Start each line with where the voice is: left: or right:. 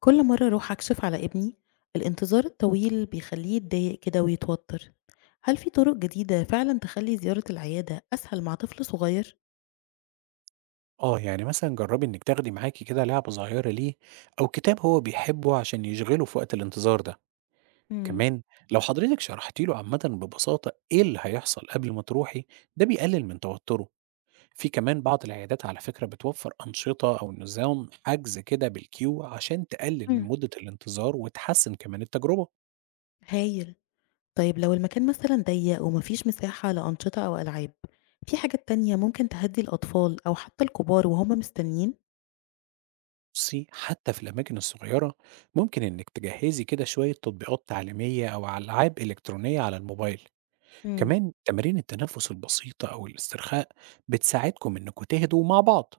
left: كل مرة أروح أكشف على ابني، الانتظار الطويل بيخليه يتضايق كده ويتوتر. هل في طرق جديدة فعلا تخلي زيارة العيادة أسهل مع طفل صغير؟
right: آه، يعني مثلًا جرّبي إنِّك تاخدي معاكِ كده لعبة صغيّرة ليه أو كتاب هو بيحبه عشان يشغله في وقت الانتظار ده،
left: مم.
right: كمان لو حضرتِك شرحتِ له عامةً ببساطة إيه اللي هيحصل قبل ما تروحي، ده بيقلل من توتّره، في كمان بعض العيادات على فكرة بتوفّر أنشطة أو نظام حجز كده بالكيو عشان تقلل من
left: مم.
right: مدة الانتظار وتحسّن كمان التجربة.
left: هايل. طيب لو المكان مثلا ضيق ومفيش مساحة لأنشطة أو ألعاب، في حاجات تانية ممكن تهدي الأطفال أو حتى الكبار وهم مستنيين؟
right: بُصّي، حتى في الأماكن الصغيّرة ممكن إنِّك تجهّزي كده شوية تطبيقات تعليمية أو ألعاب إلكترونية على الموبايل،
left: مم.
right: كمان تمارين التنفس البسيطة أو الاسترخاء بتساعدكم إنكم تهدوا مع بعض.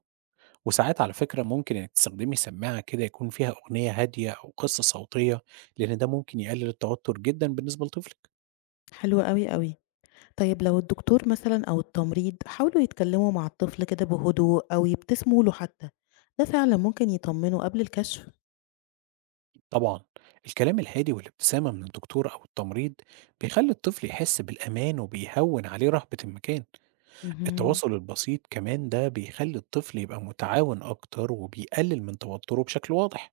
right: وساعات على فكرة ممكن إنك تستخدمي سماعة كده يكون فيها أغنية هادية أو قصة صوتية لأن ده ممكن يقلل التوتر جدا بالنسبة لطفلك.
left: حلوة قوي قوي. طيب لو الدكتور مثلا أو التمريض حاولوا يتكلموا مع الطفل كده بهدوء أو يبتسموا له حتى، ده فعلا ممكن يطمنه قبل الكشف.
right: طبعا الكلام الهادي والابتسامة من الدكتور أو التمريض بيخلي الطفل يحس بالأمان وبيهون عليه رهبة المكان.
left: اهم.
right: التواصل البسيط كمان ده بيخلي الطفل يبقى متعاون أكتر وبيقلل من توتره بشكل واضح.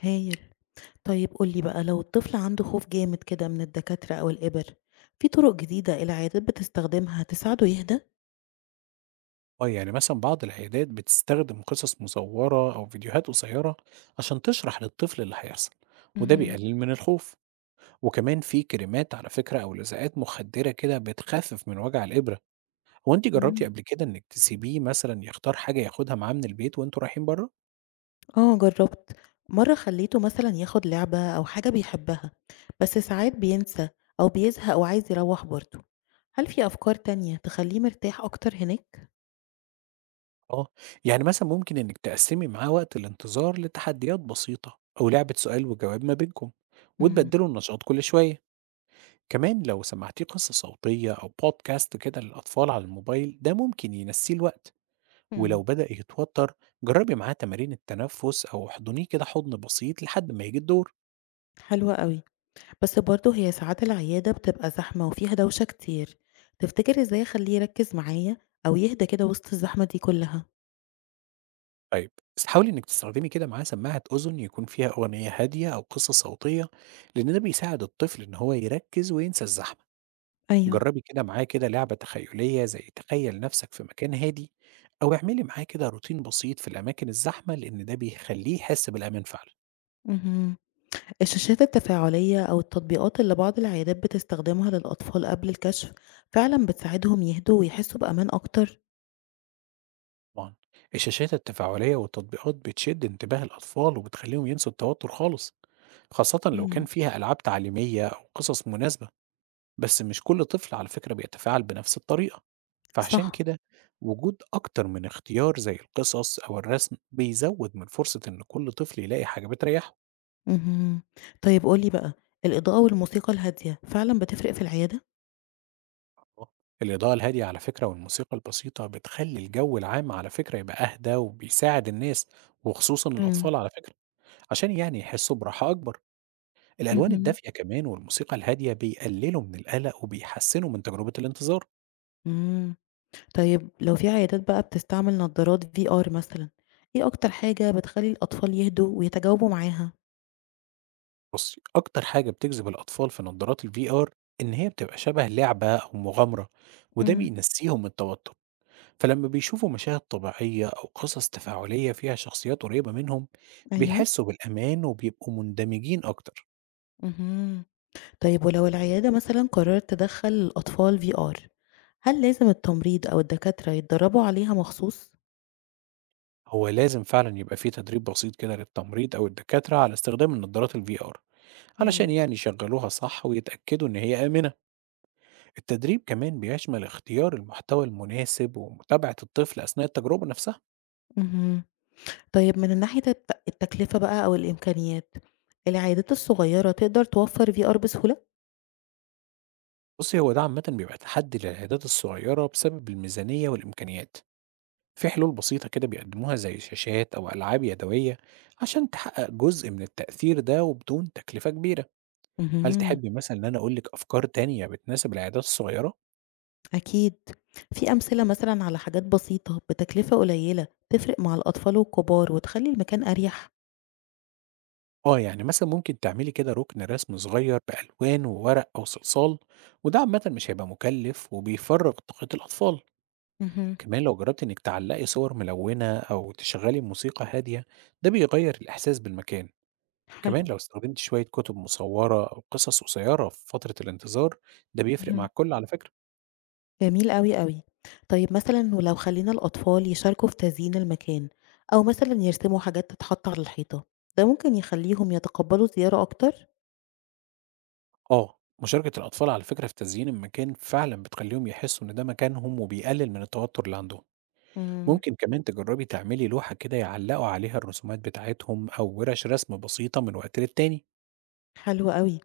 left: هايل. طيب قُل لي بقى، لو الطفل عنده خوف جامد كده من الدكاترة أو الإبر، في طرق جديدة العيادات بتستخدمها تساعده يهدى؟
right: آه، يعني مثلا بعض العيادات بتستخدم قصص مصورة أو فيديوهات قصيرة عشان تشرح للطفل اللي هيحصل، وده
left: اهم.
right: بيقلل من الخوف. وكمان في كريمات على فكرة أو لزقات مخدرة كده بتخفف من وجع الإبرة. هو أنت جربتي
left: إمم.
right: قبل كده إنك تسيبيه مثلا يختار حاجة ياخدها معاه من البيت وأنتوا رايحين بره؟
left: آه جرّبت، مرّة خلّيته مثلًا ياخد لعبة أو حاجة بيحبها، بس ساعات بينسى أو بيزهق وعايز يروّح برضه. هل في أفكار تانية تخلّيه مرتاح أكتر هناك؟
right: آه يعني مثلا ممكن إنك تقسمي معاه وقت الانتظار لتحديات بسيطة أو لعبة سؤال وجواب ما بينكم
left: إمم.
right: وتبدلوا النشاط كل شوية. كمان لو سمعتيه قصة صوتية أو بودكاست كده للأطفال على الموبايل ده ممكن ينسيه الوقت.
left: إمم.
right: ولو بدأ يتوتر جربي معاه تمارين التنفس أو احضنيه كده حضن بسيط لحد ما يجي الدور.
left: حلو أوي. بس برضه هي ساعات العيادة بتبقى زحمة وفيها دوشة كتير، تفتكر ازاي اخليه يركز معايا او يهدى كده وسط الزحمة دي كلها؟
right: طيب بس حاولي إنك تستخدمي كده معاه سماعة أذن يكون فيها أغنية هادية أو قصة صوتية لأن ده بيساعد الطفل إن هو يركز وينسى الزحمة.
left: أيوة.
right: جربي كده معاه كده لعبة تخيلية زي تخيل نفسك في مكان هادي، أو اعملي معاه كده روتين بسيط في الأماكن الزحمة لأن ده بيخليه يحس بالأمان فعلا.
left: مهم. الشاشات التفاعلية او التطبيقات اللي بعض العيادات بتستخدمها للأطفال قبل الكشف، فعلا بتساعدهم يهدوا ويحسوا بأمان اكتر؟
right: طبعا الشاشات التفاعلية والتطبيقات بتشد انتباه الأطفال وبتخليهم ينسوا التوتر خالص، خاصة لو كان
left: مم.
right: فيها ألعاب تعليمية أو قصص مناسبة. بس مش كل طفل على فكرة بيتفاعل بنفس الطريقة، فعشان
left: صح.
right: كده وجود أكتر من اختيار زي القصص أو الرسم بيزود من فرصة إن كل طفل يلاقي حاجة بتريحه.
left: مهم. طيب قولي بقى، الإضاءة والموسيقى الهادية فعلا بتفرق في العيادة؟
right: آه، الإضاءة الهادية على فكرة والموسيقى البسيطة بتخلي الجو العام على فكرة يبقى أهدى وبيساعد الناس، وخصوصا
left: مم.
right: الأطفال على فكرة عشان يعني يحسوا براحة أكبر. الألوان
left: مهم.
right: الدافية كمان والموسيقى الهادية بيقللوا من القلق وبيحسنوا من تجربة الانتظار.
left: مم. طيب لو في عيادات بقى بتستعمل نظارات VR مثلًا، إيه أكتر حاجة بتخلّي الأطفال يهدوا ويتجاوبوا معاها؟
right: بصي أكتر حاجة بتجذب الأطفال في نظارات الفي آر إن هي بتبقى شبه لعبة أو مغامرة، وده
left: إمم.
right: بينسيهم التوتر. فلما بيشوفوا مشاهد طبيعية أو قصص تفاعلية فيها شخصيات قريبة منهم
left: أيوه.
right: بيحسوا بالأمان وبيبقوا مندمجين أكتر.
left: اهم. طيب ولو العيادة مثلًا قررت تدخّل الأطفال VR، هل لازم التمريض أو الدكاترة يتدربوا عليها مخصوص؟
right: هو لازم فعلا يبقى فيه تدريب بسيط كده للتمريض أو الدكاترة على استخدام النظارات الفي آر علشان
left: إمم.
right: يعني يشغلوها صح ويتأكدوا إن هي آمنة. التدريب كمان بيشمل اختيار المحتوى المناسب ومتابعة الطفل أثناء التجربة نفسها.
left: اهم. طيب من ناحية التكلفة بقى أو الإمكانيات، العيادات الصغيرة تقدر توفّر VR بسهولة؟
right: بصي هو ده عامة بيبقى تحدي للعيادات الصغيرة بسبب الميزانية والإمكانيات. في حلول بسيطة كده بيقدموها زي شاشات أو ألعاب يدوية عشان تحقق جزء من التأثير ده وبدون تكلفة كبيرة. هل
left: اهم.
right: تحبي مثلا إن أنا أقولك أفكار تانية بتناسب العيادات الصغيرة؟
left: أكيد. في أمثلة مثلا على حاجات بسيطة بتكلفة قليلة تفرق مع الأطفال والكبار وتخلي المكان أريح؟
right: آه يعني مثلا ممكن تعملي كده ركن رسم صغير بألوان وورق أو صلصال، وده عامة مش هيبقى مكلف وبيفرغ طاقة الأطفال.
left: مهم.
right: كمان لو جربتي إنك تعلقي صور ملونة أو تشغلي موسيقى هادية ده بيغير الإحساس بالمكان. كمان
left: حلو.
right: لو استخدمت شوية كتب مصورة أو قصص قصيرة في فترة الانتظار ده بيفرق مع
left: مهم.
right: الكل على فكرة.
left: جميل أوي أوي. طيب مثلا ولو خلينا الأطفال يشاركوا في تزيين المكان أو مثلا يرسموا حاجات تتحط على الحيطة، ده ممكن يخليهم يتقبلوا الزيارة أكتر؟
right: آه مشاركة الأطفال على فكرة في تزيين المكان فعلا بتخليهم يحسوا إن ده مكانهم وبيقلل من التوتر اللي عندهم.
left: مم.
right: ممكن كمان تجربي تعملي لوحة كده يعلقوا عليها الرسومات بتاعتهم أو ورش رسم بسيطة من وقت للتاني.
left: حلو أوي.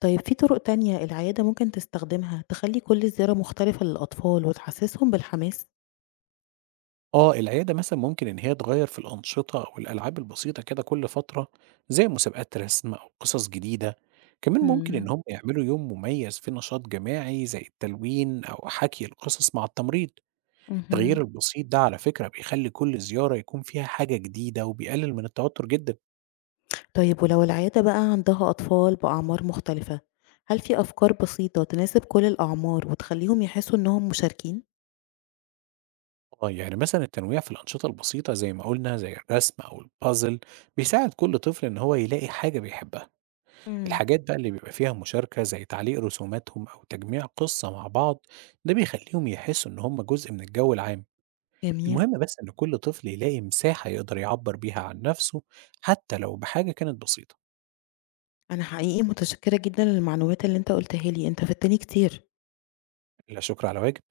left: طيب في طرق تانية العيادة ممكن تستخدمها تخلي كل زيارة مختلفة للأطفال وتحسسهم بالحماس؟
right: آه، العيادة مثلًا ممكن إن هي تغيّر في الأنشطة أو الألعاب البسيطة كده كل فترة، زي مسابقات رسم أو قصص جديدة، كمان ممكن
left: مم.
right: إن هم يعملوا يوم مميز فيه نشاط جماعي زي التلوين أو حكي القصص مع التمريض،
left: مهم.
right: التغيير البسيط ده على فكرة بيخلّي كل زيارة يكون فيها حاجة جديدة وبيقلل من التوتر جدًا،
left: طيب ولو العيادة بقى عندها أطفال بأعمار مختلفة، هل في أفكار بسيطة تناسب كل الأعمار وتخليهم يحسوا إنهم مشاركين؟
right: آه، يعني مثلًا التنويع في الأنشطة البسيطة زي ما قُلنا زي الرسم أو الpuzzle بيساعد كل طفل إن هو يلاقي حاجة بيحبها.
left: مم.
right: الحاجات بقى اللي بيبقى فيها مشاركة زي تعليق رسوماتهم أو تجميع قصة مع بعض ده بيخليهم يحسوا إن هم جزء من الجو العام.
left: جميل.
right: المهم بس إن كل طفل يلاقي مساحة يقدر يعبر بيها عن نفسه حتى لو بحاجة كانت بسيطة.
left: أنا حقيقي متشكرة جدا للمعلومات اللي أنت قلتها لي، أنت فدتني كتير.
right: لا شكر على واجب.